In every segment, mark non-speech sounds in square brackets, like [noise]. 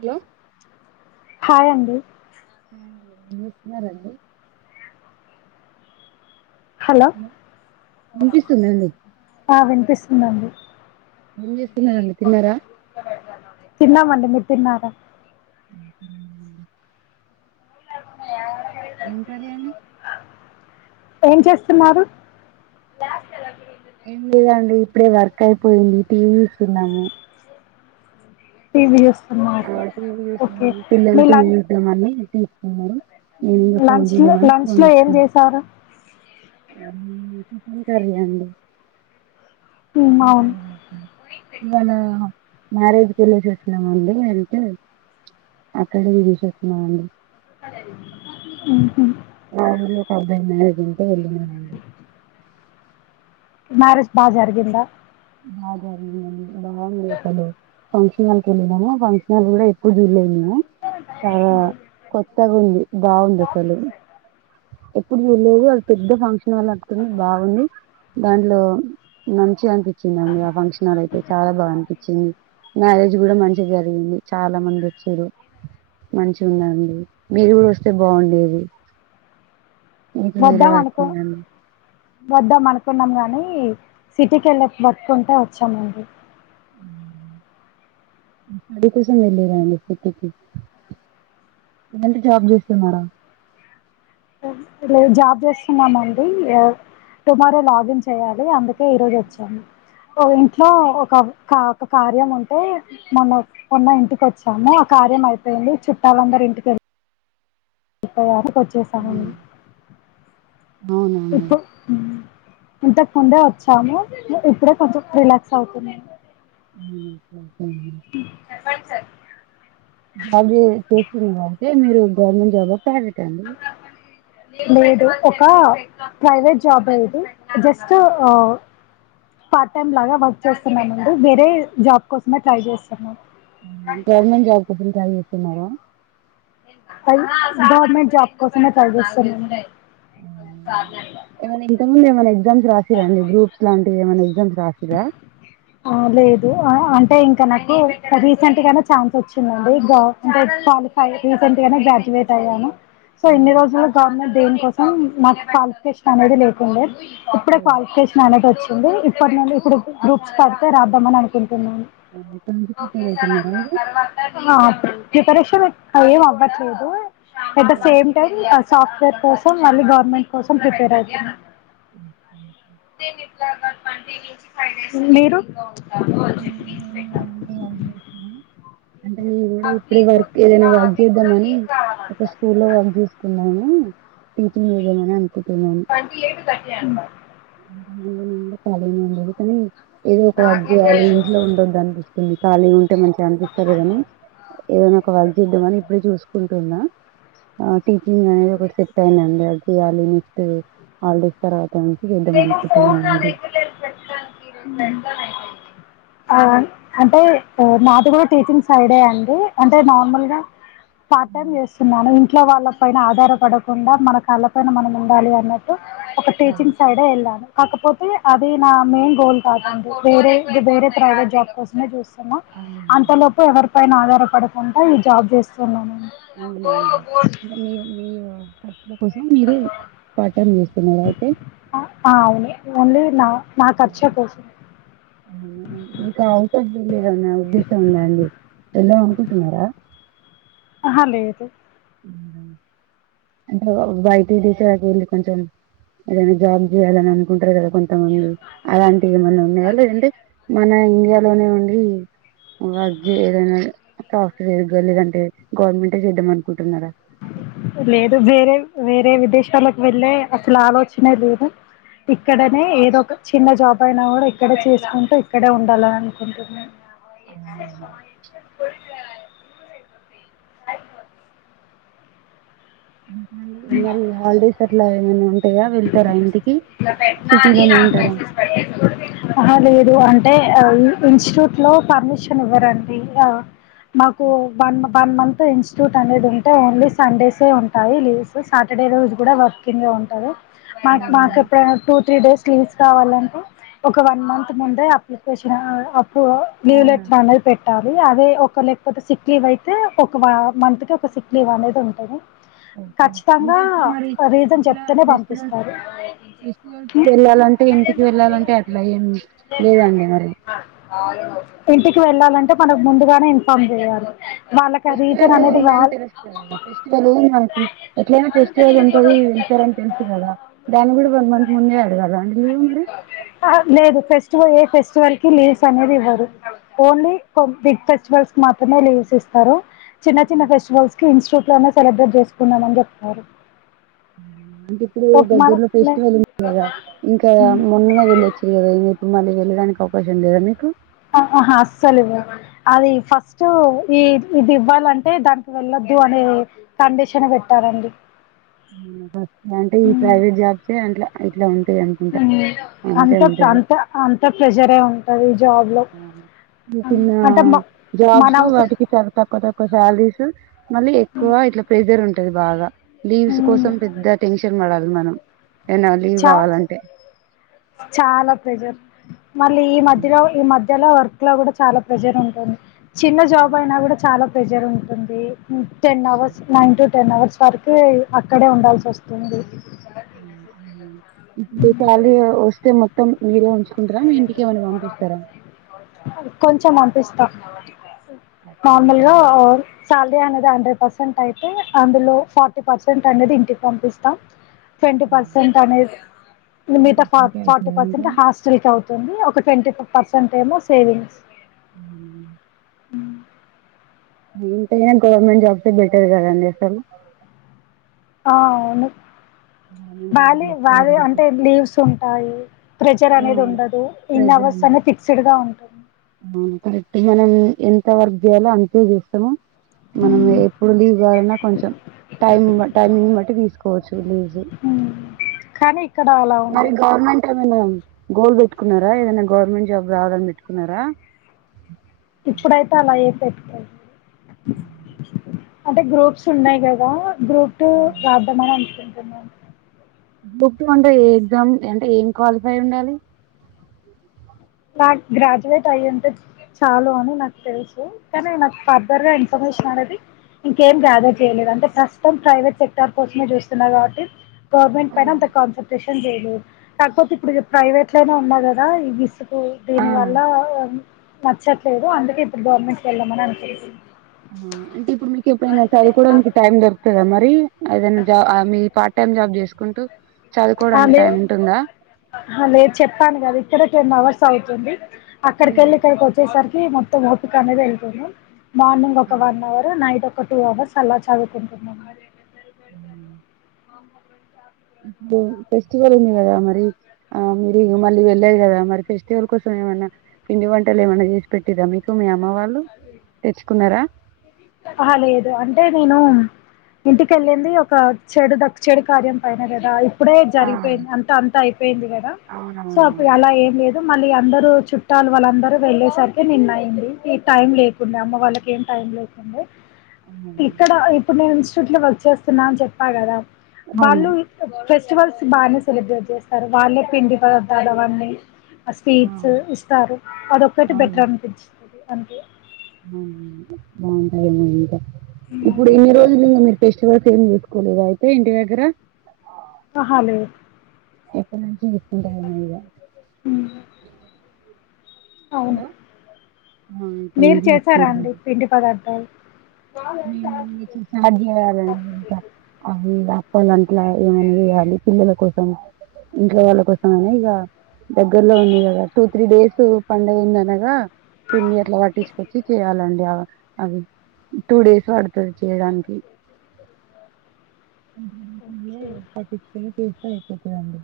Hello hi అండి ఏం చేస్తున్నారంండి హలో వినిపిస్తుందండి ఆ వినిపిస్తు సున్నాండి ఉన్నిస్ తిన్న అండి తిన్నారా తిన్నామండి మీరు తిన్నారా నూట యాభై ఇంకా నేమి ఏం చేస్తున్నారు ఏం లేదండి ఇప్పుడే వర్క్ అయిపోయింది టీవీ చూస్తున్నాము టీవి చూస్ ఆ టీవీ చూసాము పిల్లలు టీవీ చూసాం అని తీసుకున్నారు నేను ఇంకా ఫోన్ లంచ్ లో చూద్దామని లంచ్ లో ఏం చేసారు ఆ చికెన్ కర్రీ అండి మ్, అవును ఇవాళ మ్యారేజ్ కెళ్లేసి వస్తున్నామండి అంటే అక్కడేది తీసి వస్తున్నామండి ఊహూ [inaudible] మ్యారేజ్ బా జరిగిందా బా జరిగింది [inaudible] ఫంక్షన్లనుకొని వెళ్ళాము ఆ ఫంక్షన్ల్ కూడా ఎప్పుడు బిర్యాని నా చాలా కొత్తగా ఉంది బాగుంది అసలు ఎప్పుడు చెయ్ లేదు అది పెద్ద ఫంక్ష వాళ్ళ అం [unintelligible] బాగుంది దాంట్లో మంచి అనిపి వచ్చిందండి ఆ ఫంక్షన్ల్ హాల్ అయితే చాలా బాగా అనిపిచ్చింది మ్యారేజ్ ఇది కూడా మంచిగా జరిగింది చాలా మంది వచ్చాడు మంచి ఉన్నదండి మీరు కూడా వస్తే బాగుండేది ఇంటి దగ్గర వద్దాం అనుకో వర్కుందని వద్దాం అనుకున్నాం గానీ సిటీకెళ్ళే వర్క్ ఉంటే వచ్చామండి [unintelligible] కోసం వెళ్ళారా అండి సిటీకి లేదంటే జాబ్ చేస్తున్నారా లే జాబ్ చేస్తున్నామండి టుమారో లాగిన్ చేయాలి అందుకే ఈరోజొచ్చాను ఇంట్లో ఒక ఒక కార్యం ఉంటే మొన్న మొన్న ఇంటికి వచ్చాము ఆ కార్యం అయిపోయింది చుట్టాలందరూ ఇంటికెళ్ చెప్పేదానికొ చేశామండి అవునా అండి. ఇప్పు హ్మ్ ఇంతకుముందే వచ్చాము ఇప్పుడే కొంచెం రిలాక్స్ అవుతున్నా [inaudible] చెప్పండి సార్ టే మీరు గవర్నమెంట్ జాబ్ [unintelligible] లేదు ఒక ప్రైవేట్ జాబ్ లేదు జస్ట్ పార్ట్ టైమ్ లాగా వర్క్ చేస్తున్నానండి వేరే జాబ్ కోసమే ట్రై చేస్తున్నా గవర్నమెంట్ జబ్ కోసం ట్రై చేస్ తిన్నారా అది గవర్నమెంట్ జాబ్ కోసమే ట్రై చేస్తారు ఇంక [unintelligible] ఏమన్నా ఎగ్జామ్స్ రాసిర్రా అండి గ్రూప్స్ లాంటివి ఏమైనా ఎగ్జామ్స్ రాసిర్రా ఆ లేదు ఆ అంటే ఇంకా నాకు రీసెంట్ గానే ఛాన్స్ వచ్చిందండింటే క్వాలిఫై రీసెంట్ గానే గ్రాడ్యుయేట్ అయ్యాను సో ఎన్ని అవును. రోజులు గవర్నమెంట్ దని కోసం మాకు కాలిఫికేషన్ గత లేటు ఉండే ఇప్పుడే ఓహ్! క్వాలిఫికేషష్ అనేది వచ్చి ఇప్పటి నుండి ఇప్పుడు గ పడితే రాద్దామని అనుకు ఓహ్! ఇప్పటి నుంచి ఓకే ప్రిపేర్ సార్ అయితున్నారా అన్న మీరు? తర్వాత ప్రిపరేషన్ ఎ ఏం అవ్వట్లేదు at the oh! Same time software కోసం మళ్ళీ గవర్నమెంట్ కోసం ప్రిపేర్ అయితునా మ్మ్ హ్మ్ జాన్వేరీ ట్వంటీ నుంచి ఫైవ్ డేస్ మీరు ఆ నేను ఏం లేదండి. హౌస్ వైఫ్‌నే. అంటే మేము కూడా ఇప్పుడ వర్క్ ఏదైనా వర్క్ చేద్దామని ఒక స్కూల్ లో వర్క్ చేసుకున్నాము టీచంగ్ [unintelligible] ట్వంటీ ఎయిట్ థర్టీ అంట కాలేజీ ఉందని తెల్ ఏదో ఒక వర్క్ చేయాలి ఇంట్లో ఉండొద్దు అనిపిస్తుంది ఖాళీ ఉంటే మంచిగా అనిపిస్త లేదనీ ఏదైనా ఒక వర్క్ చేద్దామ అని ఇప్పుడే చూసుకుంటున్న అ టీచింగ్ అనేది ఒక సెక్టార్ అండి చేయాలీ హాలిడేస్ తర్వాత చేద్దాం నేను అనుకుంటున్నా ఫోన్ అండి [unintelligible] ఆ అంటే నాది కూడ టీచింగ్ సైడే అండి అంటే నార్మల్గా పార్ట్ టైం చేస్తున్నాను ఇంట్ లో వాళ్ళ పైన ఆధారపడకుండ మన కాళ్ళపైన మనం ఉండాలి అని నెక్స్ట్ ఒక ఓ టీచింగ్ సైడే వెళ్ళాను కపోతె అే అది నా మెయిన్ గోల్ కాదండి వేరే ఇది వేరే ప్రైవేట్ జాబ్ కోసమే చూస్ స్తున్న అవునండి అంతలోపు ఎవరు పైన ఆధారపడకుంట ఈ జాబ్ చేస్తున్నాను అవునండి మీ మీవ అందుకోసం మీరు పార్ట్ టైమ్ చేస్తున్నార అయితే అవును ఓన్లీ నా నా ఖర్చు కోసం మీకు ఆవుట్ ఆఫ్ విలేజ్ అన్న ఉద్దేశం ఉందా అండి తెల్వద్ అనుకుంటున్నారా ఆహా లేదు అంటే బయటికి తీసుకురాకుండ కొంచెం ఏదైన జాబ్ చేయాలని అనుకుంటరు కదా కొంత మంది అలాంటివి ఏమన్నా ఉన్నాయ లేదంటే మన ఇండియాలోనే ఉండీ ఏదైన సాఫ్ట్వేర్గా లేదంటే గవర్నమెంటే చేద్దాంమను లేదు వేరేవి వేరే విదేశాలకు వెళ్ళే అసలు ఆలోచనే లేదు ఇక్కడనే ఏదో ఒక చిన్న జాబ్ అయినా కూడ ఇక్కడె చేసుకుంటూ ఇక్కడే ఉండాలని అనుకుంటున్నాను అవునండి. [unintelligible] మరి హాలిడేస్ ఎట్లా మ్.. ఆ.. సిటీలోనే ఉంటారా హా. లేదు అంటే ఇన్స్టిట్యూట్ లో పర్మిషన్ ఇవ్వరండి ఇంక మాకు వన్ వన్ మంత్ ఇన్స్టిట్యూట్ అనేది ఉంటే ఓన్లీ సండేసే ఉంటాయి లీవ్స్ సాటర్డే రోజు కూడా వర్కింగే ఉంటది మా మాకుప్పుడు టూ త్రీ డేస్ లీవ్స్ కావాలంటే ఒక వన్ మంత్ ముందే అప్లికేషన్ యూ అవునా లెటర్ అనల్ పెట్ [unintelligible] ట్టాలి అదే ఒక లేకపోతే సిక్ లీవ్ అయితే ఒక వ మంత్ కి ఒక సిక్ లీవ్ అనేది ఉంటది ఓకే అంటే ఖచ్చితంగా ఇప్పుడు మరి రీజన్ ఇలా చెప్తేనే పంపి [unintelligible] వెళ్ళాలంటే ఇంటికి వెళ్ళాలంటే అట్లా ఏం లేదండి మరి ఇంటికి వెళ్ళాలంటే మనకు ముందుగానే ఇన్ఫార్మ్ చేయాలి వాళ్ళకి ఆ ఫెస్టివల్ రీజన్ అనేది ఉందని వాల్ తెలుస్తది అంటె ఫెస్టివల్ మాకు ఎట్లనా ఫెస్టివల్ ఉంటది వెళ్తారని తెల్సు కదా దాన్ని కూడా వన్ మంత్ ముందే అడగాల అండి లీవ్ మరి లేదు ఫెస్టివల్ ఏ ఫెస్టివల్ కి లీవ్స్ అనేది ఇవ్వరు ఓన్లీ బిగ్ ఫెస్టివల్స్ కి మాత్రమే లీవ్స్ ఇస్తారు చిన్న చిన్న ఫెస్టివల్స్ కి ఇన్స్టిట్యూట్ లోనే సెలబ్రేట్ చేసుకుందామని చెప్తారు అంటే ఇప్పుడు ఒక దగ్గరలో మన పెస్టవెల్ ఉంది కదా ఇంకా మొన్ననే వెళ్ళొచ్చీరు కదా ఇ మళ్ళీ వెళ్ళడానికి అవకాశం లేదా నీకు ఆహా అస్సలు ఇవ్వరు అది ఫస్ట్ ఈ ఇది ఇవ్వాలంటే దానికి వెళ్ళొద్దు అనే కండిషన్ పెట్టారంండి అంటే ఈ ప్రైవేట్ జాబ్సే అంట్లా ఇట్లా ఉం టది అనుకుంట ఉమ్. అంతే అంత ఉంటది అంత అంత ప్రెషరే ఉంటది జాబ్ లో అంటే మ- మన జాబ్స్ అవసరం వాటికి చాలా తక్కువ తక్కువ సాలరీస్ మళ్ళీ ఎక్కువ ఇట్లా ప్రెజర్ ఉంట అది బాగా బీన్స్ పెద్ద టెన్షన్ పడాలి మనం ఏనా లీవ్ చా కావాలంటే చాలా ప్రెజర్ మళ్ళీ ఈ మధ్యలో ఈ మ ఇలా వర్క్ లో కూడా చాలా ప్రెజర్ ఉంటుంది చిన్న జాబ్ అయినా కూడా చాలా ప్రెజర్ ఉంటుంది ten hours nine to ten hours వరకు అక్కడే ఉండాల్సి వస్తుంది అ ఉ ఈ శాలరీ వస్తే మొత్తం మీరే ఉంచు కొంచెం అనిపిస్తా ఓకే, ఇంట్లో నార్మల్గా మనం సాలరీ అనేది హండ్రెడ్ పర్సెంట్ అయితే అందులో ఫార్టీ పర్సెంట్ అనేది ఇంటికి పంపిస్తా ట్వంటీ ఉమ్, పర్సెంట్ అనేది మీ మిగతా ఖర్చులకే ఫార్టీ అయితాయా పర్సెంట్ ఇంకా? హాస్ అవుతుంది ఒక టెన్ టు ఫైవ్ పర్సెంట్ ఏమో సేవింగ్స్ కి ఉ ఎంతైనా గవర్నమెంట్ జాబ్స్ బెటర్ కదండీ అసలు ఆవును గవర్నమెంట్ జాబ్ బాలే చేస్తే అది బాలేదు అంటే బెటర్ లీవ్స్ ఉ అయి ప్రెజర్ అనేది ఉండదు ఇన్ అవర్స్ అనేది ఫిక్స్డ్ గా ఉంటుంది ఉ కరెక్ట్ గానే ఏన్ ఎంత వర్క్ చేయాలో అంతే చేస్తరు మనం హ్మ్. ఎప్పుడు లీవ్ కావాలన్నా కొంచెం టైమ్ బట్టి టైమింగ్ నీ బట్టి తీసుకోవచ్చు హ్మ్. కానీ ఇక్కడ అలా మరి ఉండదు గవర్నమెంట్ ఏమన్నా గోల్ పెట్టుకున్నారా ఏదైనా గవర్మెంట్ జాబ్ రావాలని పెట్టు కున్నార ఇప్పుడైతే అలా ఏసై ఓ అంటే గ్రూప్స్ ఉన్నాయి కదా గ్రూప్ టు రాద్దామని అంతే [unintelligible] బుక్ అంటే ఏ ఎగ్జామ్ అంటే ఏం క్వాలిఫై ఉండాలి నాకు గ్రాడ్యుయేట్ అయ్యింటే చాలు అని నాకు తెలుసు కానీ నాకు ఫర్దర్ గా ఇన్ఫర్మేషన్ అనేది ఇంకేం గ్యాదర్ చేయలేదు అంటే ప్రస్తుతం ప్రైవేట్ సెక్టార్ కోసమే చూస్తున్నా కాబట్టి గవర్నమెంట్ పైనంత కాన్సట్రేషన్ లేదు కాకపోతే ఇప్పుడు ప్రైవేట్ లోనే ఉన్నా కదా ఈ దీని వల్ల నచ్చట్లేదు అందుకే ఇప్పుడు గవర్నమెంట్ వెళదామని అనిపిస్తుంది ఆ, అంటే ఇప్పుడు మీకు ఎప్పుడైనా చదువుకోవడా మీకు టైం దొరుకుదా మరి ఏదనా జాబ్ మీ పార్ట్ టైమ్ జాబ్ చేసు కుంటూ లేదు హ లేదు చెప్పాను కదా ఇక్కడ టెన్ అవర్స్ సవుతుంది అక్కడికిెళ్ళి ఇకడికి వచ్చేసరికి మొత్తం ఓపిక అనేద ఇళ్తు మార్నింగ్ ఒక వన్ అవర్ నైట్ ఒక ఒక టూ అవర్స్ అలా చదువుకుంటున్నా అ [inaudible] ఫెస్టివల్ ఉంది కదా మరి ఆ మీరు మళ్ళీ వెళ్ళది కదా మరి ఫెస్టివల్ కోసం ఏమన్నా పిండి వంటలు ఏమన్నా చేసి పెట్టిదా మీకు మీ అమ్మ వాళ్ళు తెచ్చుకున్నారా అ లేదు అంటే నేను ఇంటికెళ్ళింది ఒక చెడు దక్ చెడు కార్యం పైన కదా ఇప్పుడే జరిగిపోయింది అంత అంత అయిపోయింది కదా సో అప్పుడు అవునవునవును అలా ఏం లేదు మళ్ళీ అందరు చుట్టాలు వాళ్ళందరు వెళ్ళేసరికె నిన్న అయింది ఈ టైం లేకుండే అమ్మ వాళ్ళకి ఏం టైం లే అ [inaudible] అవునండి ఇక్కడ ఇప్పుడు నేను ట్లు వర్క్ చేస్తున్నా అని చెప్పా కదా అవును బల్లు ఫెస్ ఫెస్టివల్స్ బాగానే సెలబ్రేట్ చేస్తారు వాళ్ళే పిండి పదర్ధాలు అవన్నీ స్వీట్స్ ఇస్తారు అదొక్కటి బెటర్ అనిపించింది [unintelligible] [unintelligible] ఇప్పుడు ఎన్ని రోజులు మీరు ఫెస్టివల్ ఎం తీసుకులేదా అయితే ఇంటి దగ్గర అహ లేదు ఎప్పునుంచి [inaudible] అవును ఆ ఇప్పటి మీరు నుంచి చేసారా చేసుకుంటారేమో అండి పిండి పదార్థాలు మా మేము ఇంకా త స్టార్ట్ ఏ వాళ్ళ అంట్లా ఏమని వేయాలి పిల్లల కోసం ఇంట్లో వాళ్ళ కోసం అనే ఇక దగ్గర్లో ఉంది కదా టూ త్రీ డేస్ పండుగ ఉంది అనగా పిండి అట్లా పట్టించుకొచ్చి చేయ్యాలండి ఆ అవి టూ డేస్ పడుతుంది చేయడానికి ఓకే. పటిచ్చ కేసు ఒకే అండి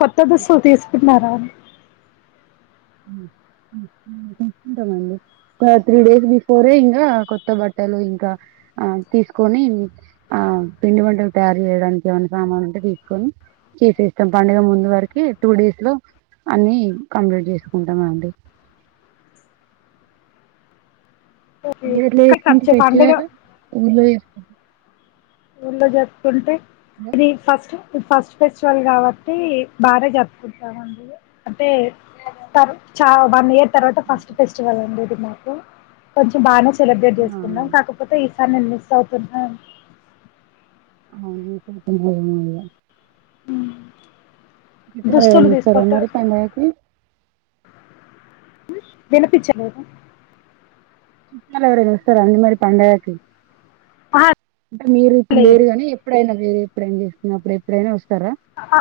కొత్త దుస్తులు తీసుకున్నారా తీసుకుంటామండి ఒక త్రీ డేస్ బిఫోరే ఇంకా కొత్త బట్టలు ఇంకా తీసుకొని ఆ పిండి మంటలు తయారు యడానికి ఏమైనా సామానులు ఉంటే తీసుకొని చేసేస్తాం పడుగ ముందు వరకు టూ డేస్ లో అన్ని కంప్లీట్ చేసుకు కుంట మండి ఓకే. మీరు ఎట్లా కానీ చేసుకుంటారు ఖర్చు పండుగ ఫెస్టివలు ఊర్లో చేస్ ఊర్లో జరుపుకుంటే రీ ఫస్టు ఫస్ట్ ఫెస్టివల్ కాబట్టి బాగా జరుపుకుంటామండి అంటే చ వన్ ఇయర్ తర్వాత ఫస్ట్ ఫెస్టివల్ అండి ఇది మాకు కొంచెం బాగానే సె సెలబ్రేట్ ఆ చేసుకున్నాం కాకపోతే తనని మిస్ అవుతున్న అవుతుని మ దుస్తులు తీసుకొత్త [unintelligible] వినిపించలేదు చుట్టాలు ఎవరైనా వస్తారా అండి మరి పండగకి అ అంటే మీరు ఇప్పుడు లేరు గా నీ ఎప్పుడైనా వేరే ఇప్పు ఏం చేస్తుప్పుడు ఎప్పుడైనా వస్తారా అహ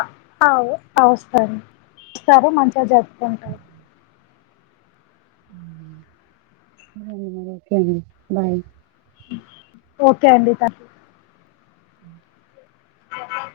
అవు ఆ వస్ సరే మంచిగా జరుపుతుంటారు సరే అండి మరి ఓకే అండి బాయ్ ఓకే అండి థ్యాంక్ యూ అ ఆ